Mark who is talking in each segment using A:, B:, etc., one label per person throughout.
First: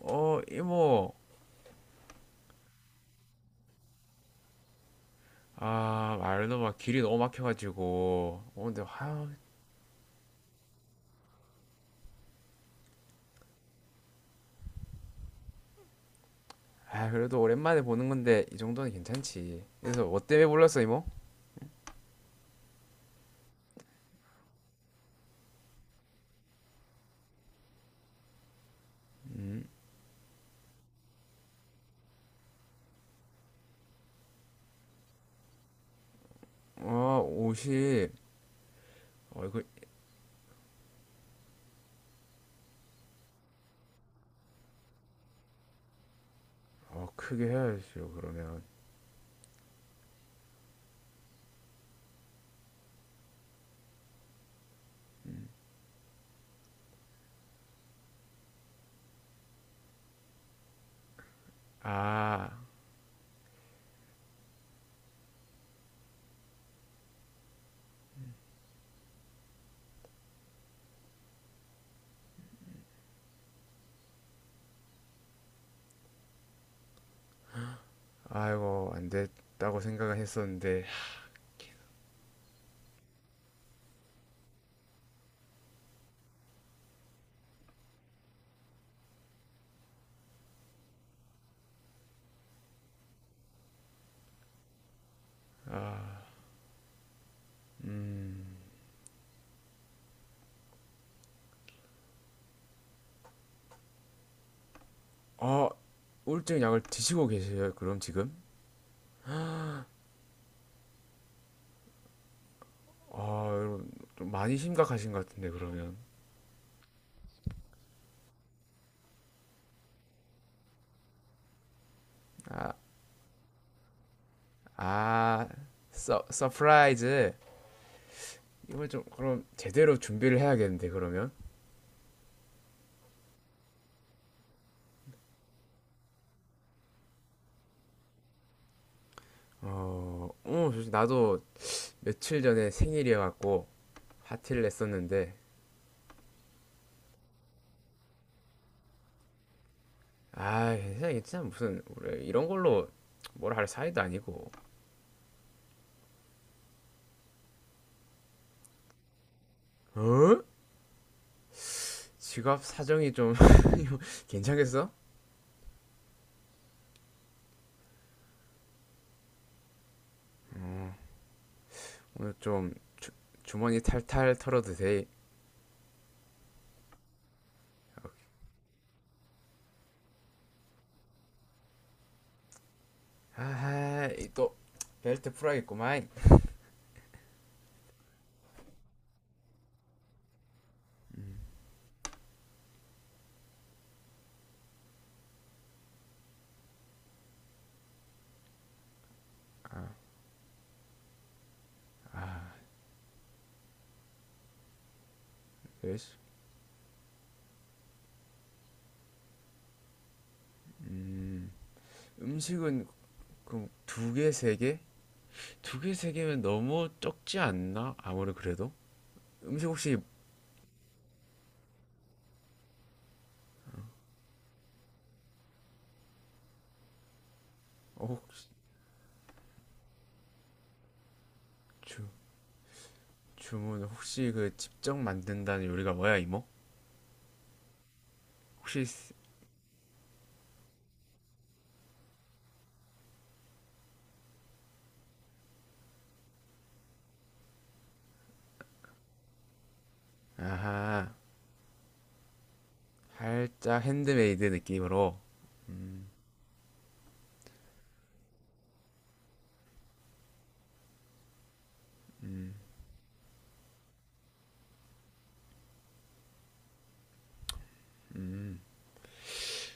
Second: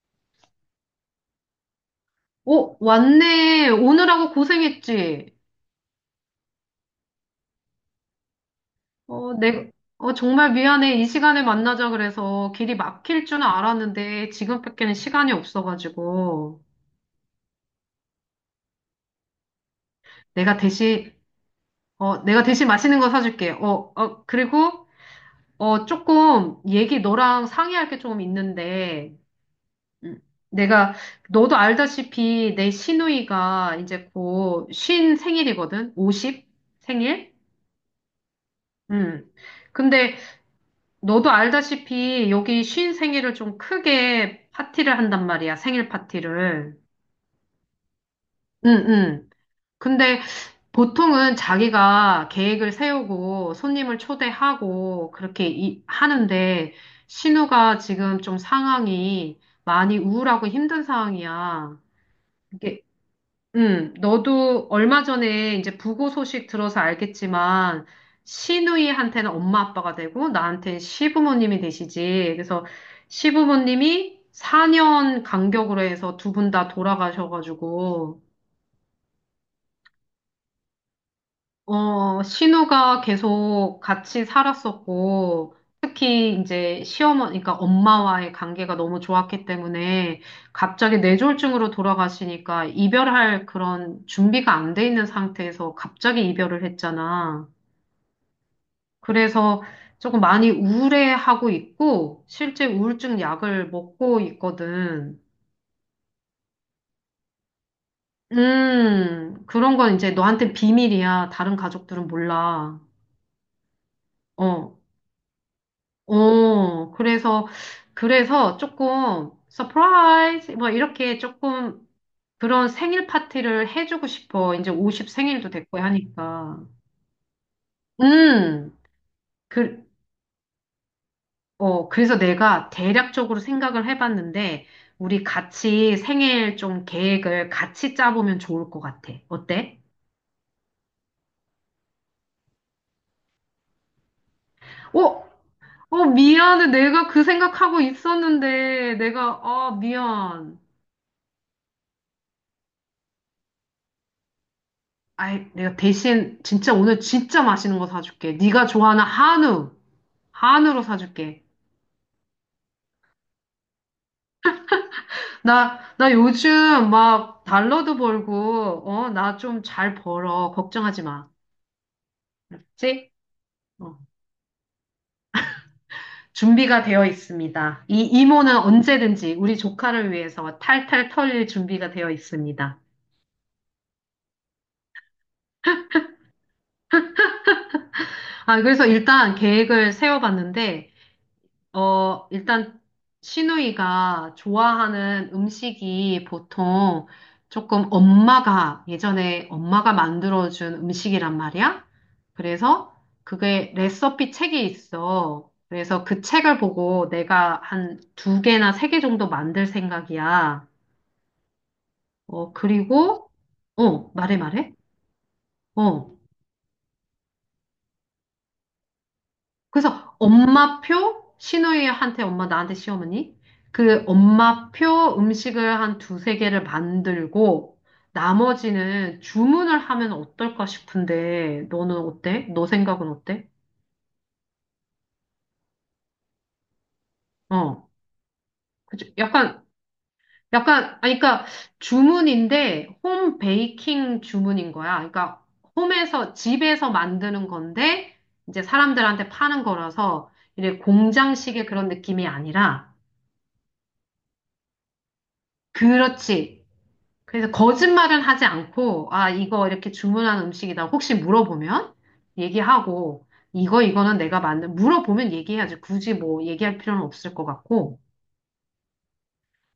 A: 어, 이모.
B: 오, 왔네. 오느라고 고생했지.
A: 아, 말도 막 길이 너무 막혀가지고. 어, 근데, 아,
B: 어, 내, 정말 미안해. 이 시간에 만나자 그래서 길이 막힐 줄은 알았는데 지금밖에는 시간이 없어가지고.
A: 아, 그래도 오랜만에 보는 건데, 이 정도는 괜찮지. 그래서, 뭐 때문에
B: 내가
A: 불렀어, 이모?
B: 대신, 내가 대신 맛있는 거 사줄게. 그리고, 조금 얘기 너랑 상의할 게 조금 있는데. 음, 내가, 너도 알다시피 내 시누이가 이제 곧 쉰 생일이거든? 50
A: 어,
B: 생일?
A: 옷이,
B: 음.
A: 어, 이거,
B: 근데 너도 알다시피 여기 쉰 생일을 좀 크게 파티를 한단 말이야, 생일 파티를.
A: 어, 크게 해야죠, 그러면.
B: 응, 응. 근데 보통은 자기가 계획을 세우고 손님을 초대하고 그렇게 하는데, 신우가 지금 좀 상황이 많이 우울하고 힘든 상황이야.
A: 아,
B: 이게 너도 얼마 전에 이제 부고 소식 들어서 알겠지만, 시누이한테는 엄마 아빠가 되고, 나한테는 시부모님이 되시지. 그래서 시부모님이 4년 간격으로 해서 두 분 다 돌아가셔가지고,
A: 아이고, 안 됐다고 생각을 했었는데.
B: 신우가 계속 같이 살았었고, 특히 이제 그러니까 엄마와의 관계가 너무 좋았기 때문에 갑자기 뇌졸중으로 돌아가시니까 이별할 그런 준비가 안 돼 있는 상태에서 갑자기 이별을 했잖아. 그래서 조금 많이 우울해하고 있고, 실제 우울증 약을 먹고 있거든.
A: 어, 우울증 약을 드시고 계세요, 그럼 지금?
B: 그런 건 이제 너한테 비밀이야. 다른 가족들은 몰라.
A: 아, 여러분, 좀 많이
B: 어.
A: 심각하신 것 같은데, 그러면.
B: 어, 그래서, 그래서 조금, 서프라이즈, 뭐, 이렇게 조금 그런 생일 파티를 해주고 싶어. 이제 50
A: 아,
B: 생일도 됐고
A: 서,
B: 하니까.
A: 서프라이즈.
B: 음,
A: 이걸 좀 그럼
B: 그,
A: 제대로 준비를 해야겠는데, 그러면.
B: 그래서 내가 대략적으로 생각을 해봤는데, 우리 같이 생일 좀 계획을 같이 짜보면 좋을 것 같아. 어때?
A: 어, 어, 나도 며칠 전에 생일이어갖고 파티를
B: 어,
A: 냈었는데.
B: 미안해. 내가 그 생각하고 있었는데, 미안.
A: 아, 괜찮아, 괜찮아. 무슨 우리 이런 걸로 뭐라 할 사이도 아니고.
B: 아이, 내가 대신 진짜 오늘 진짜 맛있는 거 사줄게. 네가 좋아하는
A: 어?
B: 한우로 사줄게.
A: 지갑 사정이 좀, 괜찮겠어?
B: 나 요즘 막 달러도 벌고, 나 좀 잘 벌어. 걱정하지 마.
A: 오늘 좀 주,
B: 그치?
A: 주머니
B: 어,
A: 탈탈 털어도 돼.
B: 준비가 되어 있습니다. 이 이모는 언제든지 우리 조카를 위해서 탈탈 털릴 준비가 되어 있습니다.
A: 아이, 또 벨트 풀어야겠구만.
B: 아, 그래서 일단 계획을 세워봤는데, 일단 시누이가 좋아하는 음식이 보통 조금 엄마가 예전에 엄마가 만들어준 음식이란 말이야. 그래서 그게 레시피 책이 있어. 그래서 그 책을 보고 내가 한 두 개나 세 개 정도 만들 생각이야.
A: 음식은
B: 그리고
A: 그럼 두 개,
B: 말해
A: 세
B: 말해.
A: 개? 두 개, 세
B: 어.
A: 개면 너무 적지 않나? 아무리 그래도 음식 혹시,
B: 그래서 엄마표 시누이한테 엄마 나한테 시어머니 그 엄마표 음식을 한 두세 개를 만들고
A: 어, 혹시
B: 나머지는 주문을 하면 어떨까 싶은데 너는
A: 주,
B: 어때? 너 생각은 어때?
A: 주문 혹시 그 직접 만든다는 요리가 뭐야, 이모?
B: 어,
A: 혹시.
B: 그치? 약간 아니 그러니까 주문인데 홈 베이킹 주문인 거야. 그러니까 홈에서 집에서 만드는 건데 이제 사람들한테 파는 거라서 이래
A: 아하,
B: 공장식의 그런 느낌이 아니라
A: 살짝 핸드메이드 느낌으로.
B: 그렇지. 그래서 거짓말은 하지 않고, 아, 이거 이렇게 주문한 음식이다. 혹시 물어보면 얘기하고, 이거는 내가 만든, 물어보면 얘기해야지. 굳이 뭐 얘기할 필요는 없을 것 같고.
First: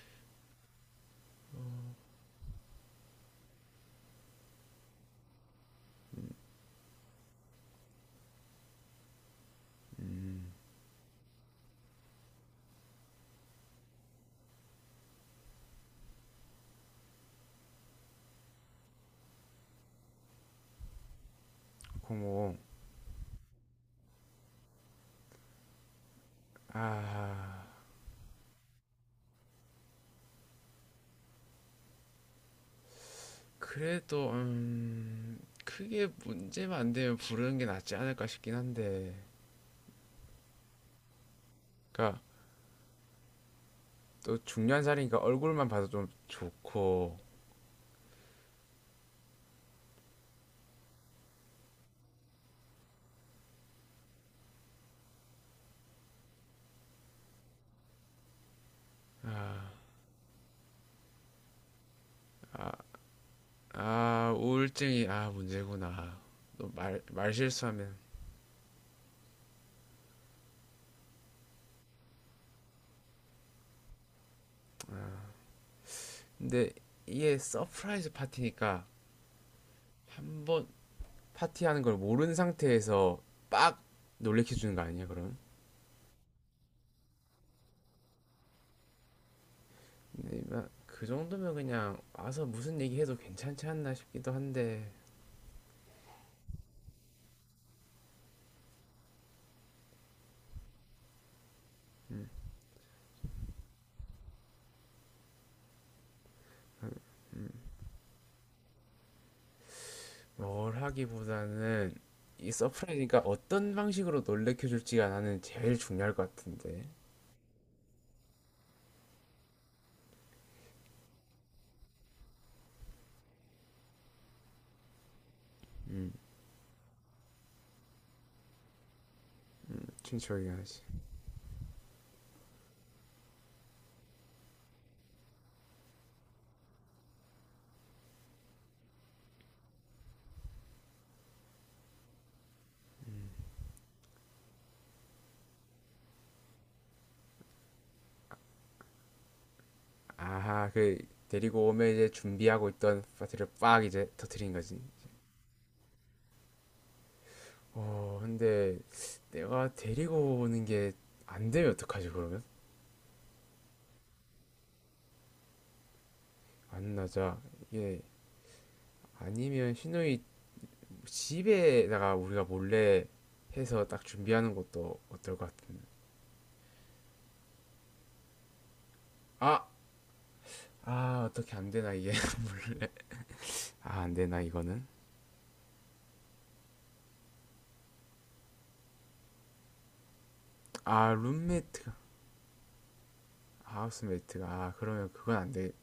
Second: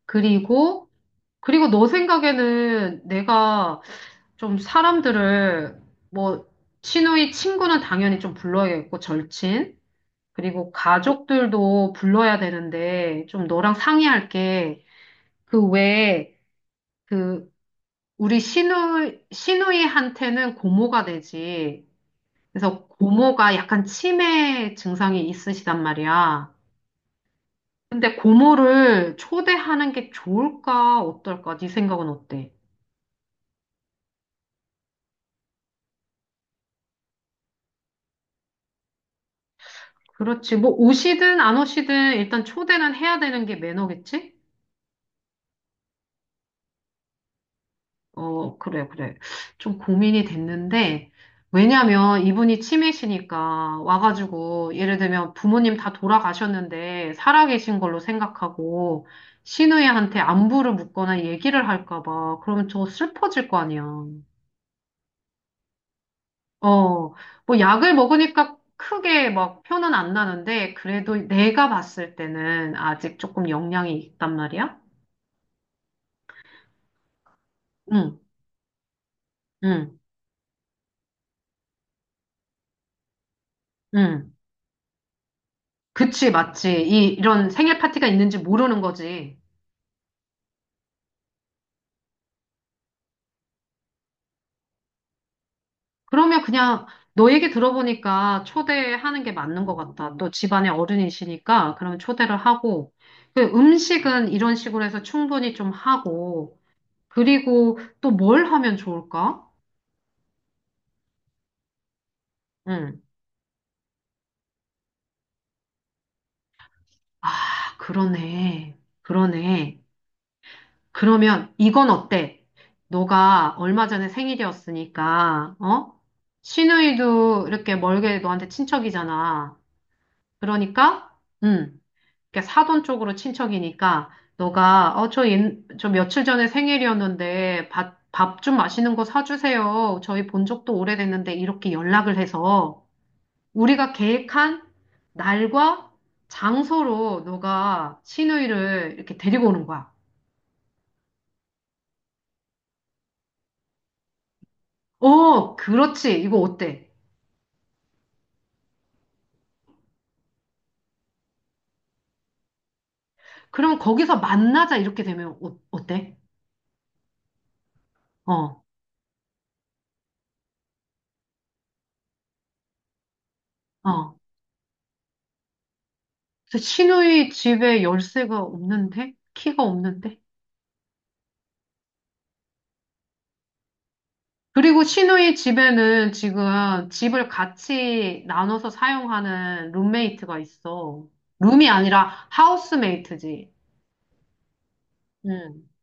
B: 그리고, 너 생각에는 내가 좀 사람들을, 뭐, 친구의 친구는 당연히 좀 불러야겠고, 절친. 그리고 가족들도 불러야 되는데, 좀 너랑 상의할게. 그 외에, 그 우리 시누이한테는 고모가 되지.
A: 고모.
B: 그래서 고모가 약간 치매 증상이 있으시단 말이야.
A: 아,
B: 근데 고모를 초대하는 게 좋을까, 어떨까? 네 생각은 어때?
A: 그래도, 음, 크게 문제만 안 되면 부르는 게 낫지 않을까 싶긴 한데.
B: 그렇지. 뭐 오시든 안
A: 그니
B: 오시든
A: 까
B: 일단 초대는 해야 되는 게 매너겠지?
A: 또 중요한 자리니까 얼굴만 봐도 좀 좋고.
B: 그래, 그래. 좀 고민이 됐는데, 왜냐면 이분이 치매시니까 와가지고, 예를 들면 부모님 다 돌아가셨는데, 살아계신 걸로 생각하고, 시누이한테 안부를 묻거나 얘기를 할까봐, 그러면 저 슬퍼질 거 아니야.
A: 아, 우울증이, 아, 문제구나. 또 말
B: 어, 뭐 약을
A: 말실수하면
B: 먹으니까 크게 막 표는 안 나는데, 그래도 내가 봤을 때는 아직 조금 영향이 있단 말이야?
A: 근데 이게 서프라이즈
B: 응,
A: 파티니까,
B: 응,
A: 한번 파티하는 걸 모르는 상태에서 빡
B: 응.
A: 놀래켜 주는 거 아니야, 그럼?
B: 그치, 맞지. 이런 생일 파티가 있는지 모르는 거지.
A: 근데 그 정도면 그냥 와서 무슨 얘기해도 괜찮지 않나 싶기도 한데.
B: 그러면 그냥 너 얘기 들어보니까 초대하는 게 맞는 것 같다. 너 집안에 어른이시니까 그러면 초대를 하고 그 음식은 이런 식으로 해서 충분히 좀 하고 그리고 또 뭘 하면 좋을까?
A: 뭘 하기보다는 이
B: 응.
A: 서프라이즈니까 어떤 방식으로 놀래켜 줄지가 나는 제일 중요할 것 같은데.
B: 아, 그러네. 그러네. 그러면 이건 어때? 너가 얼마 전에 생일이었으니까 어? 시누이도 이렇게 멀게 너한테 친척이잖아.
A: 춘추하긴 하지.
B: 그러니까 응. 그러니까 사돈 쪽으로 친척이니까 너가 어, 저, 옛, 저 며칠 전에 생일이었는데 밥 좀 맛있는 거 사주세요. 저희 본 적도 오래됐는데 이렇게 연락을 해서 우리가 계획한 날과 장소로 너가 시누이를 이렇게 데리고 오는 거야.
A: 아하, 그 데리고 오면 이제 준비하고 있던 파티를 빡 이제 터트린 거지.
B: 그렇지. 이거 어때?
A: 어, 근데 내가 데리고 오는 게 안 되면 어떡하지, 그러면?
B: 그럼 거기서 만나자 이렇게 되면 어때?
A: 안 나자, 이게.
B: 어,
A: 아니면 신우이 집에다가 우리가 몰래 해서 딱
B: 어.
A: 준비하는 것도 어떨 것 같은데.
B: 그래서 시누이 집에 열쇠가 없는데? 키가
A: 아!
B: 없는데?
A: 아, 어떻게 안 되나, 이게. 아, 안 되나,
B: 그리고
A: 이거는?
B: 시누이 집에는 지금 집을 같이 나눠서 사용하는 룸메이트가 있어.
A: 아,
B: 룸이
A: 룸메이트가.
B: 아니라 하우스메이트지.
A: 아, 하우스메이트가. 아, 그러면 그건 안
B: 응.
A: 되겠네.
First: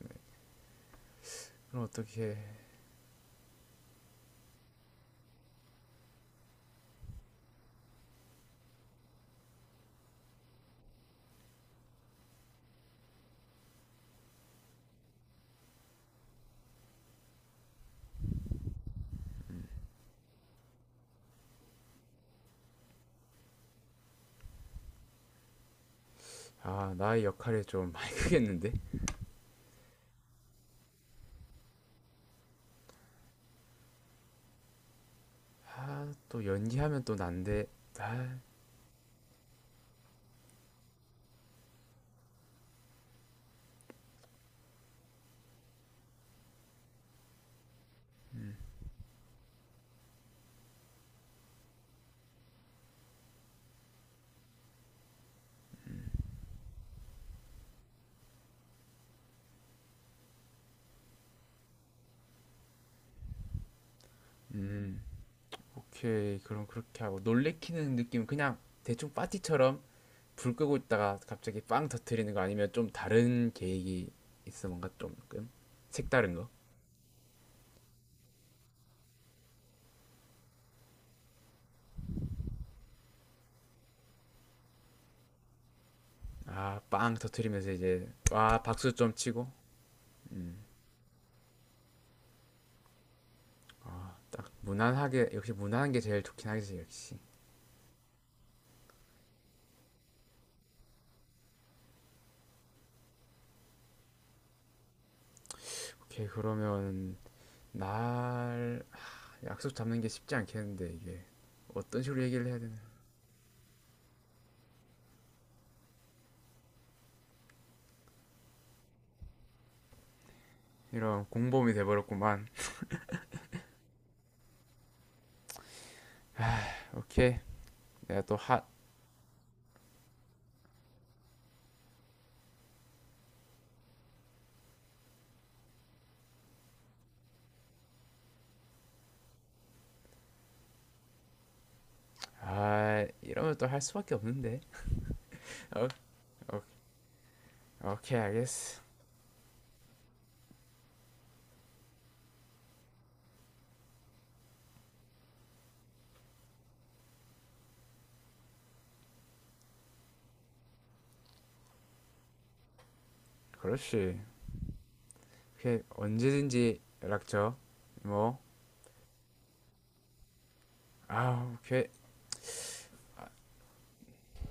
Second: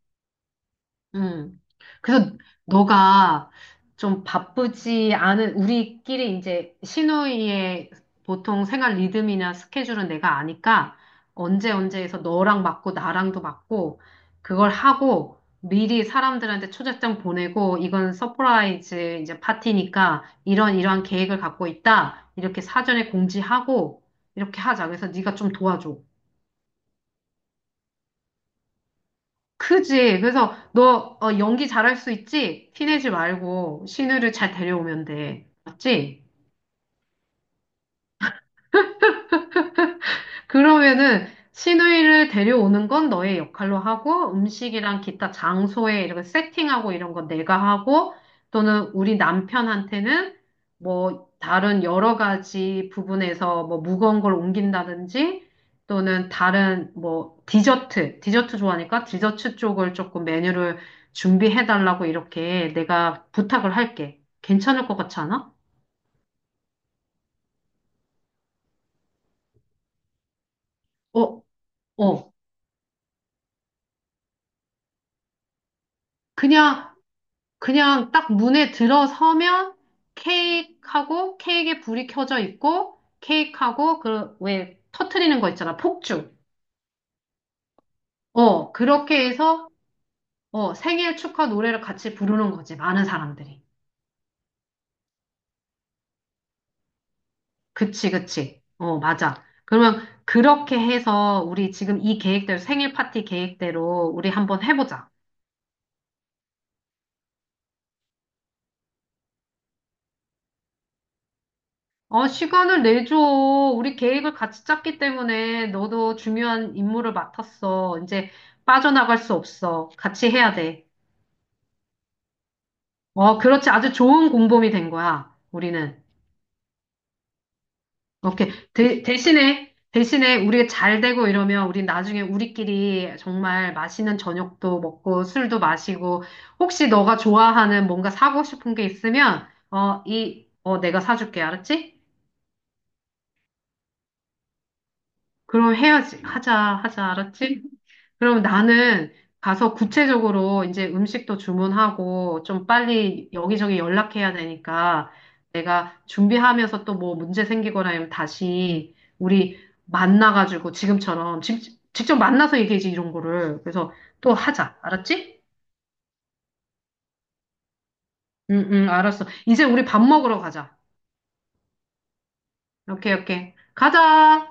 B: 음.
A: 그럼 어떻게.
B: 그래서
A: 해.
B: 너가 좀 바쁘지 않은 우리끼리 이제 시누이의 보통 생활 리듬이나 스케줄은 내가 아니까 언제 언제에서 너랑 맞고 나랑도 맞고 그걸 하고 미리 사람들한테 초대장 보내고 이건 서프라이즈 이제 파티니까 이런 이러한 계획을 갖고 있다. 이렇게 사전에 공지하고 이렇게 하자. 그래서 네가 좀 도와줘.
A: 아, 나의 역할이 좀 많이 크겠는데?
B: 크지. 그래서 너 연기 잘할 수 있지? 티내지 말고 신우를 잘 데려오면 돼.
A: 아,
B: 맞지?
A: 또 연기하면 또 난데. 아,
B: 그러면은 시누이를 데려오는 건 너의 역할로 하고 음식이랑 기타 장소에 이렇게 세팅하고 이런 건 내가 하고 또는 우리 남편한테는 뭐 다른 여러 가지 부분에서 뭐 무거운 걸 옮긴다든지 또는 다른 뭐 디저트 좋아하니까 디저트 쪽을 조금 메뉴를 준비해 달라고 이렇게 내가 부탁을 할게. 괜찮을 것 같지 않아?
A: 오케이. 그럼 그렇게 하고, 놀래키는 느낌, 그냥 대충 파티처럼 불 끄고 있다가
B: 어,
A: 갑자기 빵 터트리는
B: 어.
A: 거 아니면 좀 다른 계획이 있어, 뭔가 조금 색다른 거?
B: 그냥 그냥 딱 문에 들어서면 케이크하고 케이크에 불이 켜져 있고 케이크하고 그 왜 터트리는 거 있잖아. 폭죽.
A: 아, 빵 터트리면서 이제 와 박수 좀
B: 그렇게
A: 치고,
B: 해서 생일 축하 노래를 같이 부르는 거지. 많은 사람들이.
A: 딱 무난하게, 역시 무난한 게 제일 좋긴 하겠지, 역시.
B: 그치, 그치. 맞아. 그러면 그렇게 해서 우리 지금 이 계획대로 생일 파티 계획대로 우리 한번 해보자.
A: 오케이, 그러면 날 하, 약속 잡는 게 쉽지 않겠는데 이게. 어떤 식으로
B: 아,
A: 얘기를 해야 되나?
B: 시간을 내줘. 우리 계획을 같이 짰기 때문에 너도 중요한 임무를 맡았어. 이제 빠져나갈 수 없어. 같이 해야 돼.
A: 이런 공범이 돼버렸구만.
B: 그렇지. 아주 좋은 공범이 된 거야. 우리는.
A: 오케이, 내가 또
B: 오케이.
A: 하.
B: 대신에 우리가 잘 되고 이러면 우리 나중에 우리끼리 정말 맛있는 저녁도 먹고 술도 마시고 혹시 너가 좋아하는 뭔가 사고 싶은 게 있으면 내가 사줄게. 알았지?
A: 아, 이러면 또 할 수밖에 없는데.
B: 그럼
A: 어,
B: 해야지.
A: 어,
B: 하자, 알았지?
A: 오케이
B: 그럼
A: 알겠어.
B: 나는 가서 구체적으로 이제 음식도 주문하고 좀 빨리 여기저기 연락해야 되니까 내가 준비하면서 또 뭐 문제 생기거나 하면 다시 우리 만나가지고 지금처럼 직접 만나서 얘기하지 이런 거를. 그래서
A: 그렇지.
B: 또 하자. 알았지?
A: 그냥 언제든지 연락 줘. 뭐,
B: 응, 응, 알았어. 이제 우리 밥 먹으러 가자.
A: 아우, 그
B: 오케이, 오케이. 가자!